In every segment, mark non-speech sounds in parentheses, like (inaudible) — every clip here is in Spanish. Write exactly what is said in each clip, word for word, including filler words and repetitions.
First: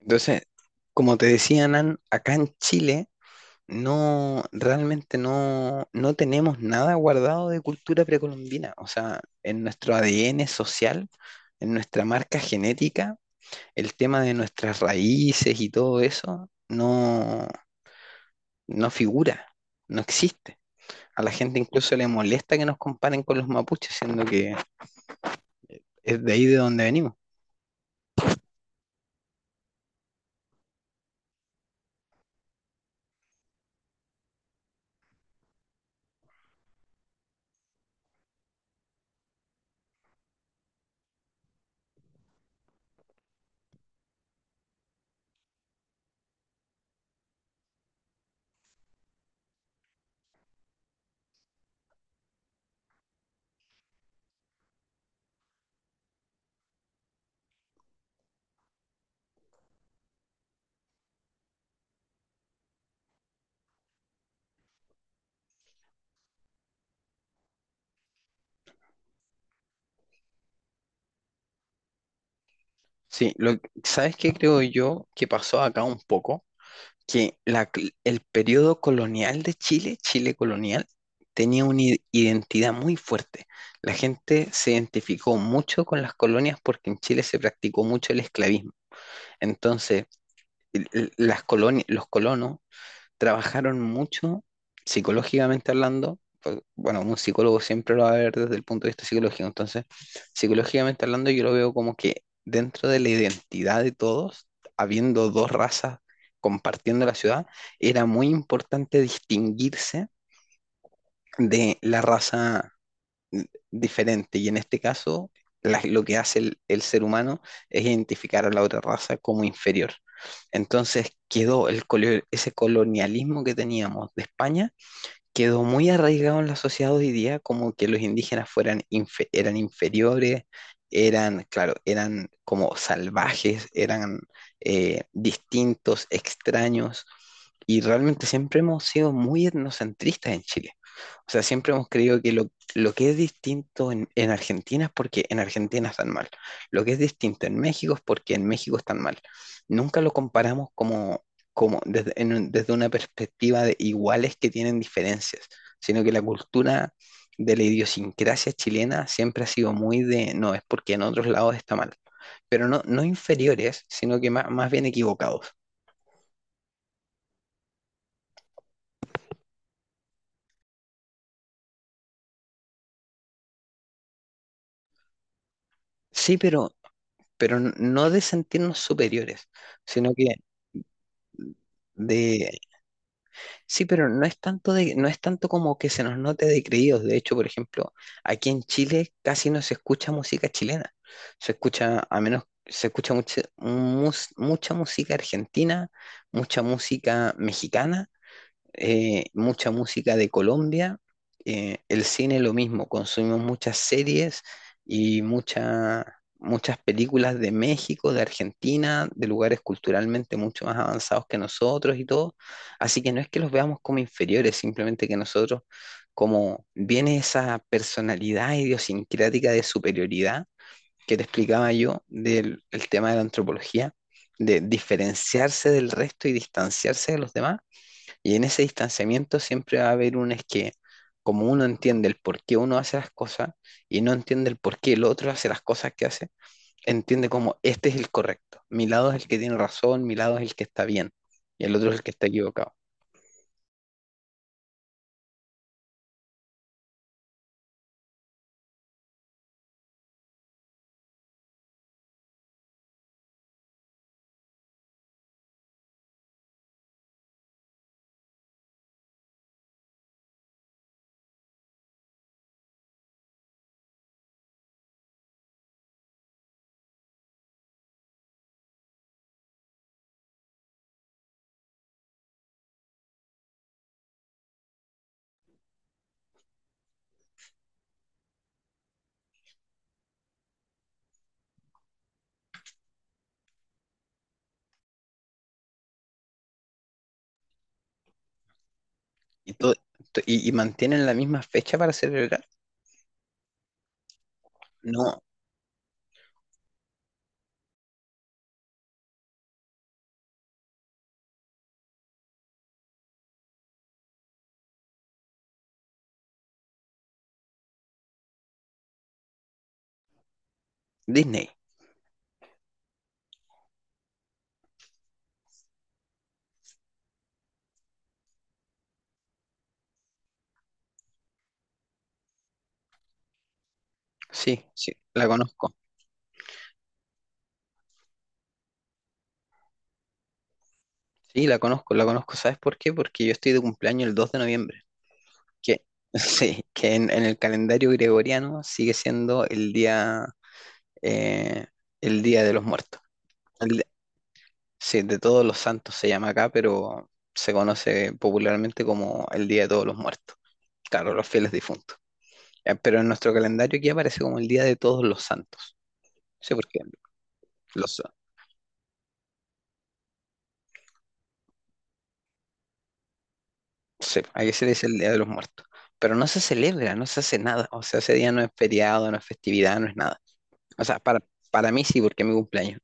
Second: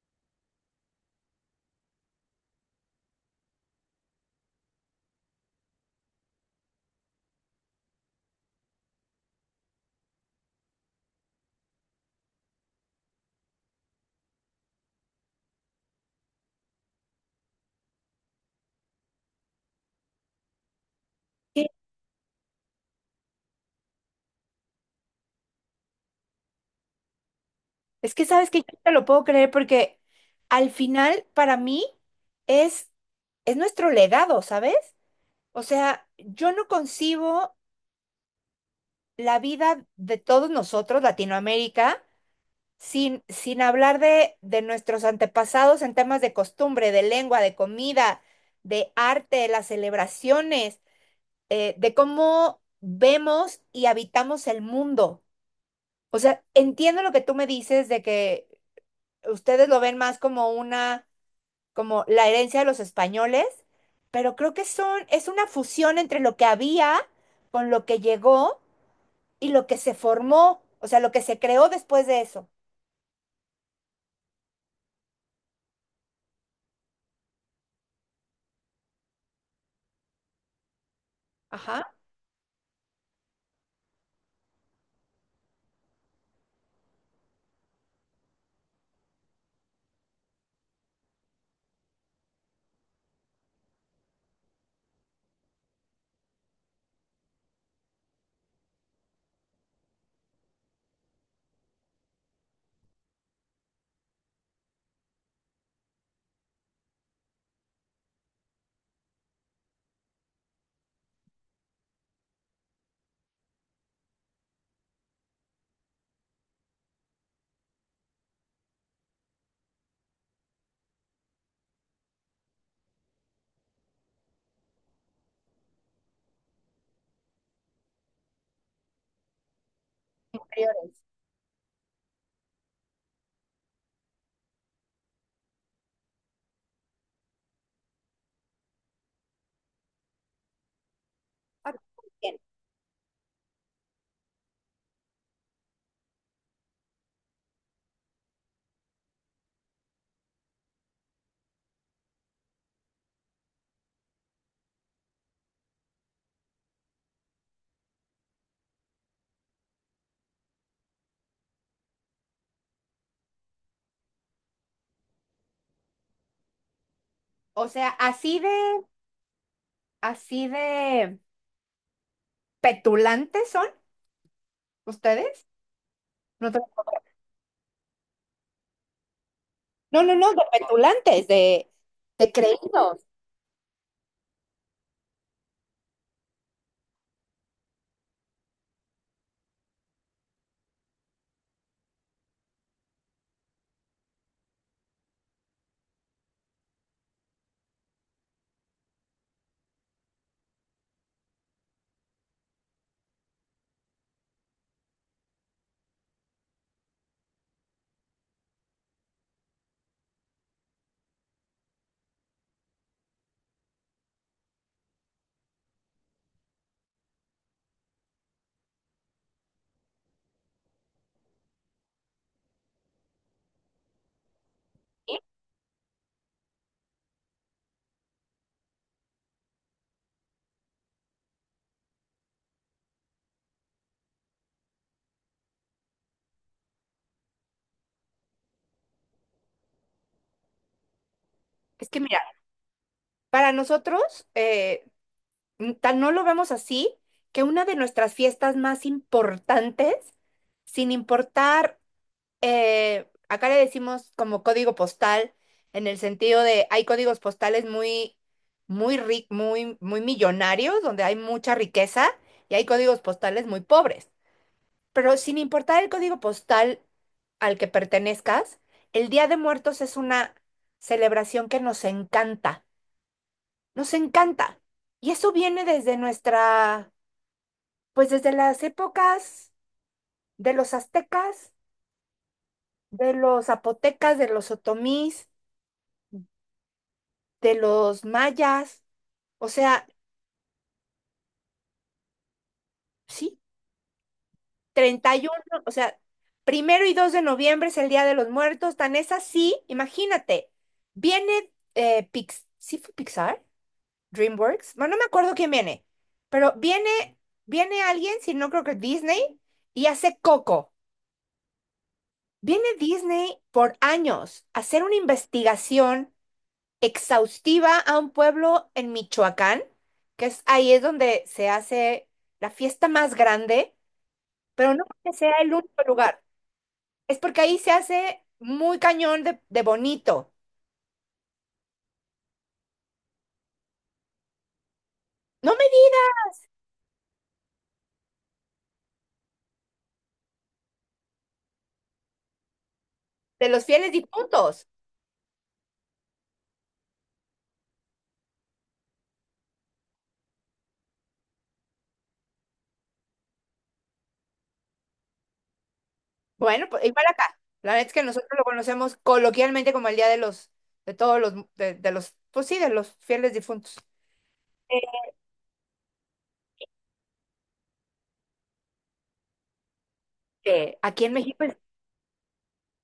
Entonces, como te decía Nan, acá en Chile no, realmente no, no tenemos nada guardado de cultura precolombina. O sea, en nuestro A D N social, en nuestra marca genética, el tema de nuestras raíces y todo eso no, no figura, no existe. A la gente Sí, incluso le molesta que nos comparen con los mapuches, siendo que es de ahí de donde venimos. es que sabes que yo no te lo puedo creer porque al final para mí es, es nuestro legado, ¿sabes? O sea, yo no concibo la vida de todos nosotros, Latinoamérica, sin, sin hablar de, de nuestros antepasados en temas de costumbre, de lengua, de comida, de arte, de las celebraciones, eh, de cómo vemos y habitamos el mundo. O sea, entiendo lo que tú me dices de que ustedes lo ven más como una como la herencia de los españoles, pero creo que son, es una fusión entre lo que había con lo que llegó y lo que se formó, o sea, lo que se creó después de eso. Sí, lo, ¿sabes qué creo yo que pasó acá un poco? Que la cl- el periodo colonial de Chile, Chile colonial, tenía una Ajá. i- identidad muy fuerte. La gente se identificó mucho con las colonias porque en Chile se practicó mucho el esclavismo. Entonces, el- el- las colonias, los colonos trabajaron mucho psicológicamente hablando. pues, Bueno, un psicólogo siempre lo va a ver desde el punto de vista psicológico. Entonces, psicológicamente hablando, yo lo veo como que dentro de la identidad de todos, habiendo dos razas compartiendo la ciudad, era muy importante distinguirse de la raza n- diferente. Y en este caso, la- lo que hace el, el ser humano es identificar a la otra raza como inferior. Entonces quedó el, colo- ese colonialismo que teníamos de España quedó muy arraigado en la sociedad hoy día como que los indígenas fueran infe- eran inferiores, Anteriores. eran, claro, eran como salvajes, eran eh, distintos, extraños, y realmente siempre hemos sido muy etnocentristas en Chile. O sea, siempre Ah, hemos creído que bien. lo, lo que es distinto en, en Argentina es porque en Argentina están mal. Lo que es distinto en México es porque en México están mal. Nunca lo comparamos como como desde, en un- desde una perspectiva de iguales que tienen diferencias, sino que la cultura de la idiosincrasia chilena siempre ha sido muy de, no, es porque en otros lados está mal, pero no, no inferiores, sino que más, más bien equivocados. O sea, así de, así de petulantes son ustedes. Sí, No te- pero, pero no de sentirnos superiores, No, sino no, que no, de petulantes, de, de de. creídos. Sí, pero no es tanto de, no es tanto como que se nos note de creídos. De hecho, por ejemplo, aquí en Chile casi no se escucha música chilena. Se escucha, a menos, se escucha mucha, mus- mucha música argentina, mucha música mexicana, eh, mucha música de Colombia, eh, el cine lo mismo, consumimos muchas series y mucha- muchas películas de México, de Argentina, de lugares culturalmente mucho más avanzados que nosotros y todo. Así que no es que los veamos como inferiores, simplemente que nosotros, como viene esa personalidad idiosincrática de superioridad que te explicaba yo del el tema de la antropología, de diferenciarse del resto y distanciarse de los demás, y en ese distanciamiento siempre va a haber un es que, como uno entiende el por qué uno hace las cosas y no entiende el por qué el otro hace las cosas que hace, entiende como este es el correcto, mi lado es el que tiene razón, mi lado es el que está bien y el Es otro es que el que mira, está equivocado. para nosotros, eh, Mm, tan no lo vemos así que una de nuestras fiestas más importantes, sin importar, eh, acá le decimos como código postal, en el sentido de hay códigos postales muy, muy, ri- muy, muy millonarios, donde hay mucha riqueza, y hay códigos postales muy pobres. Pero sin importar el código postal al que pertenezcas, el Día de Muertos es una celebración que nos encanta, nos encanta. Y eso viene desde nuestra pues desde las épocas de los aztecas, de los zapotecas, de los otomís, de los mayas, o Y, todo, sea, to- y, y mantienen la misma fecha para celebrar. sí, treinta y No, uno o sea, primero y dos de noviembre es el Día de los Muertos, tan es así, imagínate, viene eh, Pix, ¿sí fue Pixar? DreamWorks, bueno, no me acuerdo quién viene, pero viene, viene, alguien, si no creo que Disney, y hace Coco. Disney, Viene Disney por años a hacer una investigación exhaustiva a un pueblo en Michoacán, que es ahí es donde se hace la fiesta más grande, sí, pero no sí, porque la sea el conozco. único lugar, es porque ahí se hace muy cañón de, de bonito. Sí, la conozco, la conozco. ¿Sabes por qué? Porque yo estoy de cumpleaños el dos de noviembre. No me Que, (laughs) digas sí, que en, en el calendario gregoriano sigue siendo el día eh, el Día de los Muertos. de los El de- fieles difuntos. sí, de Todos los Santos se llama acá, pero se conoce popularmente como el Día de Todos los Muertos. Claro, los fieles difuntos. Eh, Pero en nuestro calendario aquí aparece como el Día de Todos los Santos. Sí, Bueno, porque pues igual acá. La verdad es los, que nosotros lo conocemos coloquialmente como el día de los, de todos los, de, de los, pues sí, de los fieles difuntos. sí, aquí se le dice el Día de los Muertos. Pero no se celebra, no se hace nada. O sea, ese día no es feriado, no es festividad, no es nada. Eh, O sea, aquí en para, México para mí sí, porque es mi cumpleaños.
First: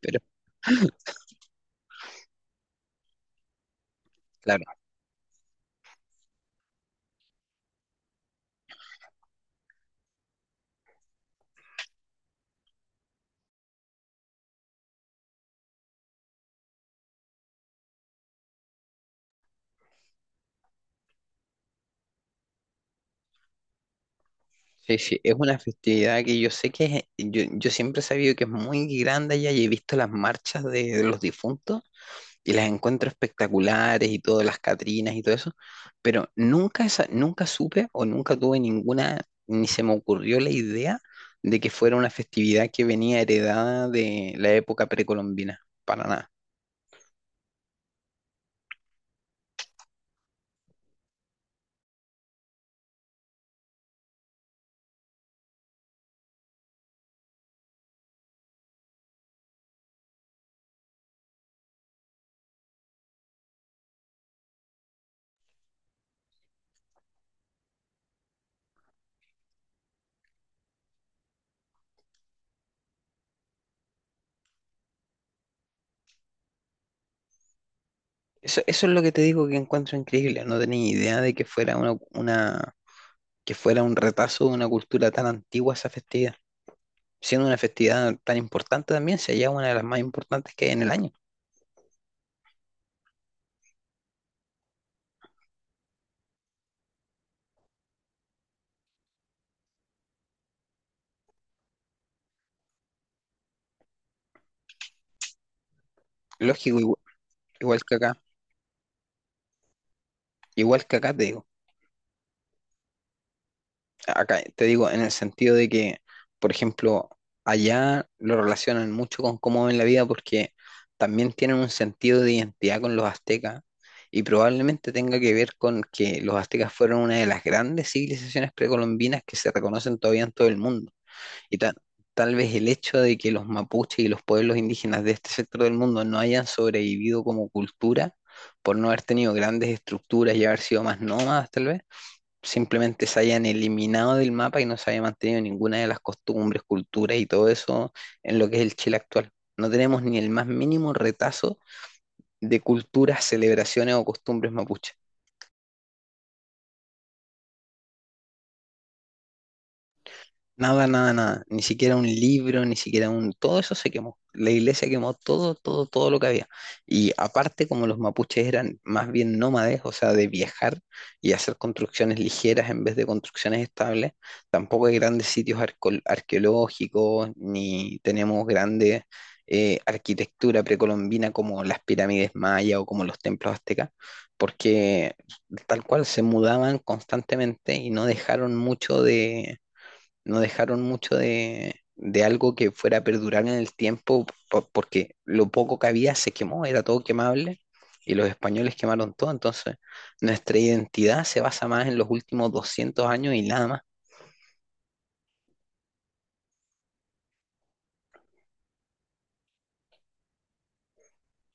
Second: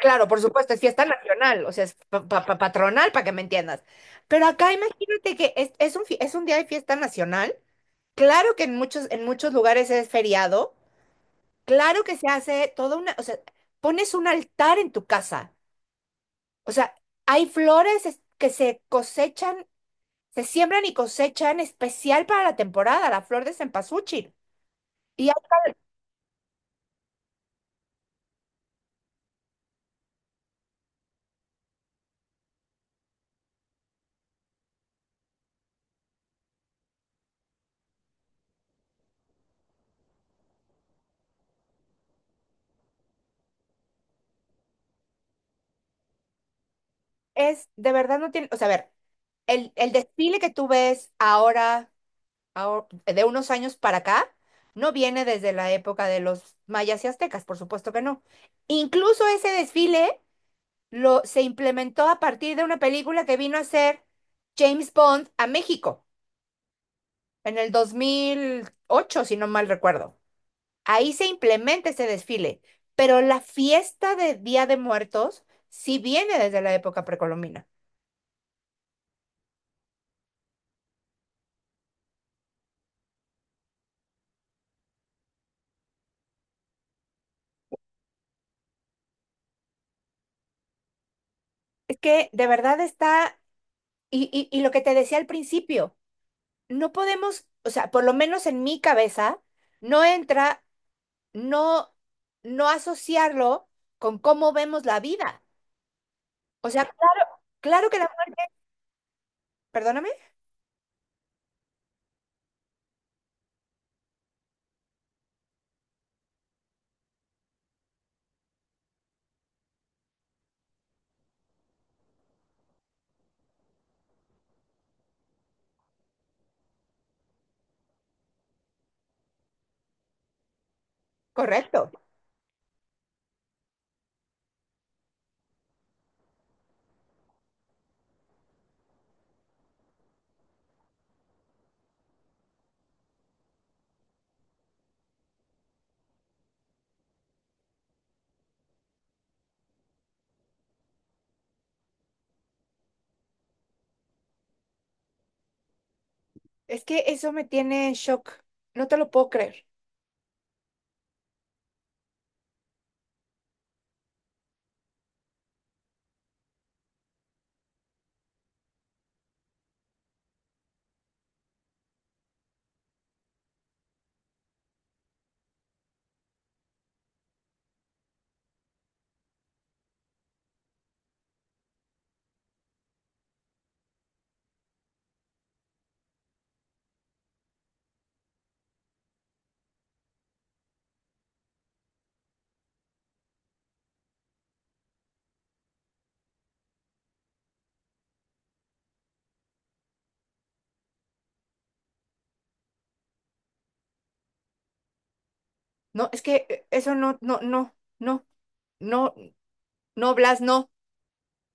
Pero claro, por supuesto, es fiesta nacional, o sea, es pa- pa- pa- patronal para que me entiendas. Pero claro. acá imagínate que es, es un, fi- es un día de fiesta nacional. Claro que en muchos, en muchos lugares es feriado. Claro que se hace toda una, o sea, pones un altar en tu casa. O sea, hay flores es- que se cosechan, se siembran y cosechan especial para la temporada, la flor de cempasúchil. Sí, sí, Y es una festividad que yo sé que es- yo, yo siempre he sabido que es muy grande allá, y he visto las marchas de, de los difuntos y las encuentro espectaculares y todas las Catrinas y todo eso, pero nunca, esa- nunca supe o nunca tuve ninguna, ni se me ocurrió la idea de que fuera una festividad que venía heredada de la época precolombina, para nada. es, de verdad no tiene, o sea, a ver, el, el desfile que tú ves ahora. Ahor- de unos años para acá, no viene desde la época de los mayas y aztecas, por supuesto que no. Incluso ese desfile lo, se implementó a partir de una película que vino a hacer James Bond a México en el dos mil ocho, si no mal recuerdo. Ahí se implementa ese desfile, pero la fiesta de Día de Muertos sí viene desde la época precolombina. Eso, eso es lo que te digo que encuentro increíble, no tenía idea de que fuera una, una, que fuera un retazo de una cultura tan antigua esa festividad. Siendo una festividad tan importante también, si allá una de las más importantes que hay en el año. Es que de verdad está, y, y y lo que te decía al principio. No podemos, o sea, por lo menos en mi cabeza, no entra, no, no asociarlo con cómo vemos la vida. O Lógico, sea, igual, claro, igual claro que que la acá, muerte, perdóname, igual que acá te digo, acá te digo en el sentido de que, por ejemplo, allá lo relacionan mucho con cómo ven la vida porque también tienen un sentido de identidad con los aztecas y probablemente tenga que ver con que los aztecas fueron una de las grandes civilizaciones precolombinas que se reconocen todavía en todo el mundo. Y ta- correcto. Tal vez el hecho de que los mapuches y los pueblos indígenas de este sector del mundo no hayan sobrevivido como cultura, por no haber tenido grandes estructuras y haber sido más nómadas, tal vez, simplemente se hayan eliminado del mapa y no se haya mantenido ninguna de las costumbres, culturas y todo eso en lo que es el Chile actual. No tenemos ni el más mínimo retazo de culturas, celebraciones o costumbres mapuches. Es que eso me tiene en shock. No te lo puedo creer. Nada, nada, nada. Ni siquiera un libro, ni siquiera un... Todo eso se quemó. La iglesia quemó todo, todo, todo lo que había. Y aparte, como los mapuches eran más bien nómades, o sea, de viajar y hacer construcciones ligeras en vez de construcciones estables, tampoco hay grandes sitios arco- arqueológicos, ni tenemos grande eh, arquitectura precolombina como las pirámides mayas o como los templos aztecas, porque tal cual se mudaban constantemente y no dejaron mucho de no dejaron mucho de, de algo que fuera a perdurar en el tiempo, po- porque lo poco que había se quemó, era todo quemable, y los españoles quemaron todo, entonces nuestra identidad se basa más en los últimos doscientos años y nada más, No, es que eh, eso no, no, no, no, no, no, Blas, no.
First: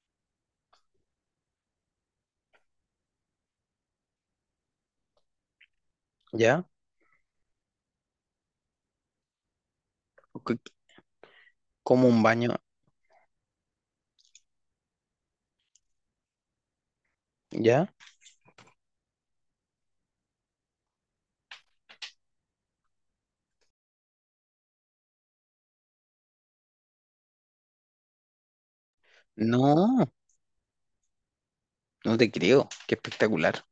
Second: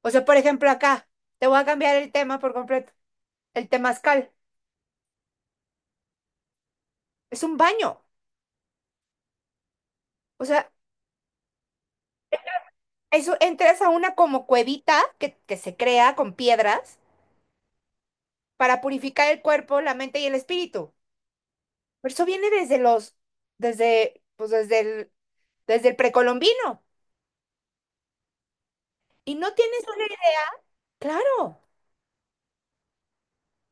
O sea, por ejemplo, acá, te voy a cambiar el tema por completo. El temazcal ¿ya? es un baño. O C- sea, Como un baño, eso entras a una como cuevita que, que se crea con piedras ¿ya? para purificar el cuerpo, la mente y el espíritu. Pero eso viene desde los, desde, pues desde el, desde el, precolombino. Y no tienes una No, idea. Claro, no te creo, qué espectacular.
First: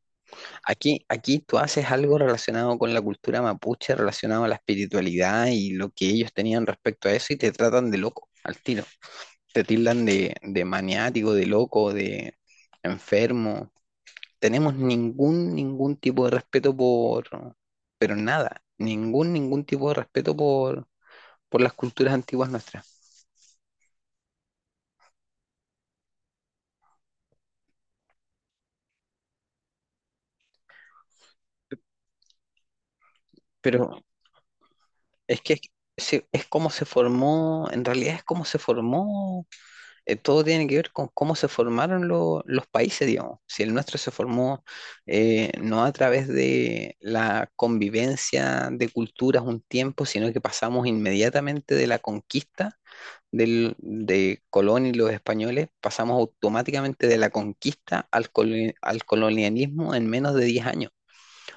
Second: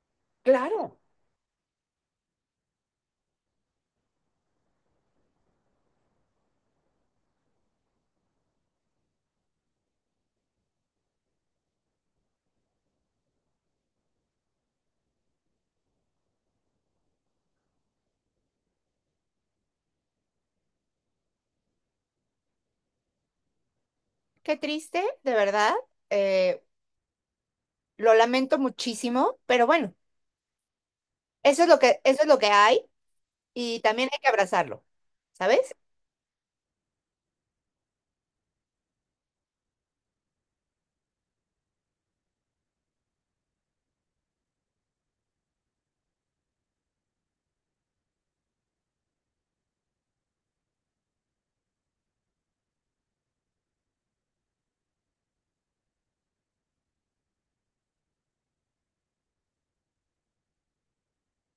claro. Aquí, aquí tú haces algo relacionado con la cultura mapuche, relacionado a la espiritualidad y lo que ellos tenían respecto a eso, y te tratan de loco al tiro. Te tildan de, de maniático, de loco, de enfermo. Tenemos ningún, ningún tipo de respeto por, pero nada, ningún, ningún tipo de respeto por, por las culturas antiguas nuestras. Qué triste, de verdad. Eh, lo lamento muchísimo, pero bueno, eso es lo que, eso es lo que hay y Pero también hay que abrazarlo, es que es, ¿sabes? se- es como se formó, en realidad es como se formó. Eh, todo tiene que ver con cómo se formaron lo- los países, digamos. Si el nuestro se formó, eh, no a través de la convivencia de culturas un tiempo, sino que pasamos inmediatamente de la conquista del- de Colón y los españoles, pasamos automáticamente de la conquista al, colo- al colonialismo en menos de diez años.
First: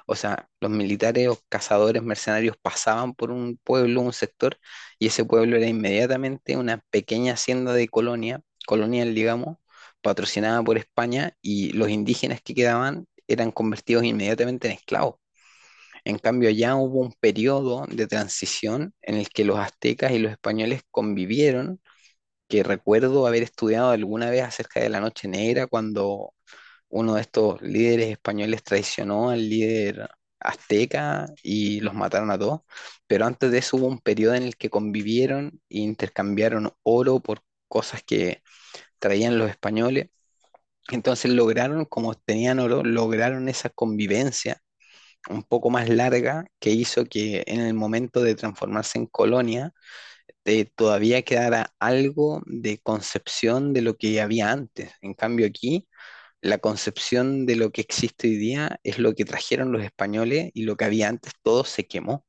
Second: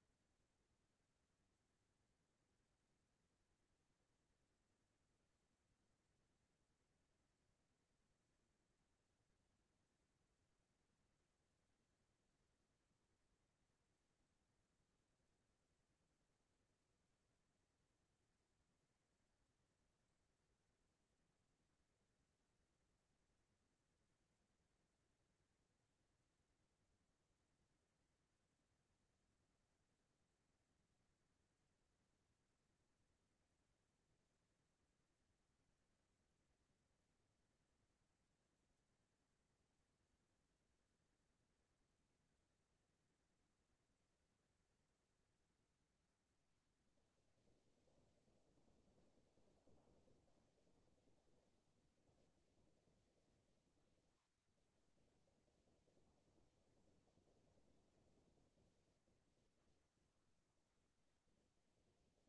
O sea, los militares o cazadores mercenarios pasaban por un pueblo, un sector, y ese pueblo era inmediatamente una pequeña hacienda de colonia, colonial, digamos, patrocinada por España, y los indígenas que quedaban eran convertidos inmediatamente en esclavos. En cambio, allá hubo un periodo de transición en el que los aztecas y los españoles convivieron, que recuerdo haber estudiado alguna vez acerca de la Noche Negra, cuando uno de estos líderes españoles traicionó al líder azteca y los mataron a todos, pero antes de eso hubo un periodo en el que convivieron e intercambiaron oro por cosas que traían los españoles. Entonces lograron, como tenían oro, lograron esa convivencia un poco más larga que hizo que en el momento de transformarse en colonia, eh, todavía quedara algo de concepción de lo que había antes. En cambio aquí la concepción de lo que existe hoy día es lo que trajeron los españoles y lo que había antes todo se quemó.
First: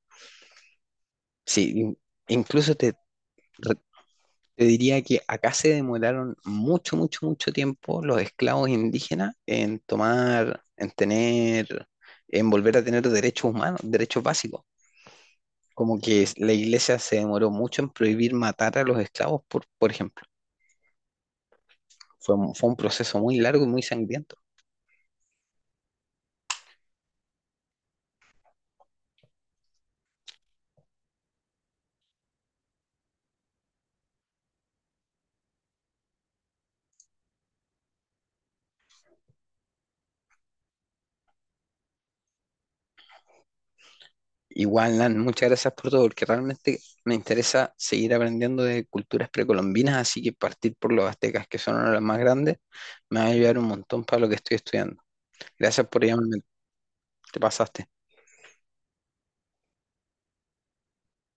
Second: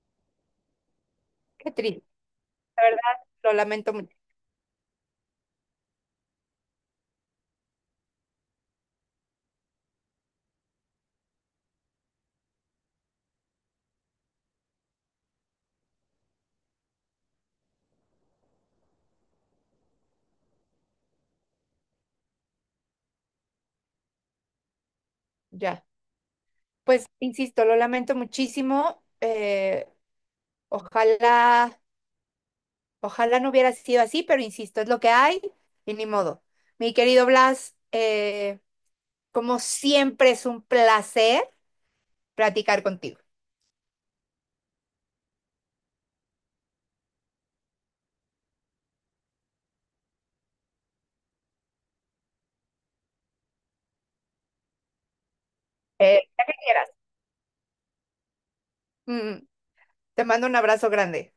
Qué Sí, in- triste, incluso de te, verdad, lo re- lamento mucho. te diría que acá se demoraron mucho, mucho, mucho tiempo los esclavos indígenas en tomar, en tener, en volver a tener derechos humanos, derechos básicos. Como que es- la iglesia se demoró mucho en prohibir matar a los esclavos, por, por ejemplo. Fue, un- fue un proceso muy largo y muy sangriento. Ya, pues insisto, lo lamento muchísimo. eh, ojalá Ojalá no hubiera sido así, pero insisto, es lo que hay y ni modo. Mi querido Blas, eh, como siempre es un placer platicar contigo. Igual, Nan, muchas gracias por todo, porque realmente me interesa seguir aprendiendo de culturas precolombinas, así que partir por los aztecas, que son uno de los más grandes, me va a ayudar un montón para lo que estoy estudiando. Gracias por Eh, llamarme, Ya que quieras. te pasaste. Mm, Te mando un abrazo grande.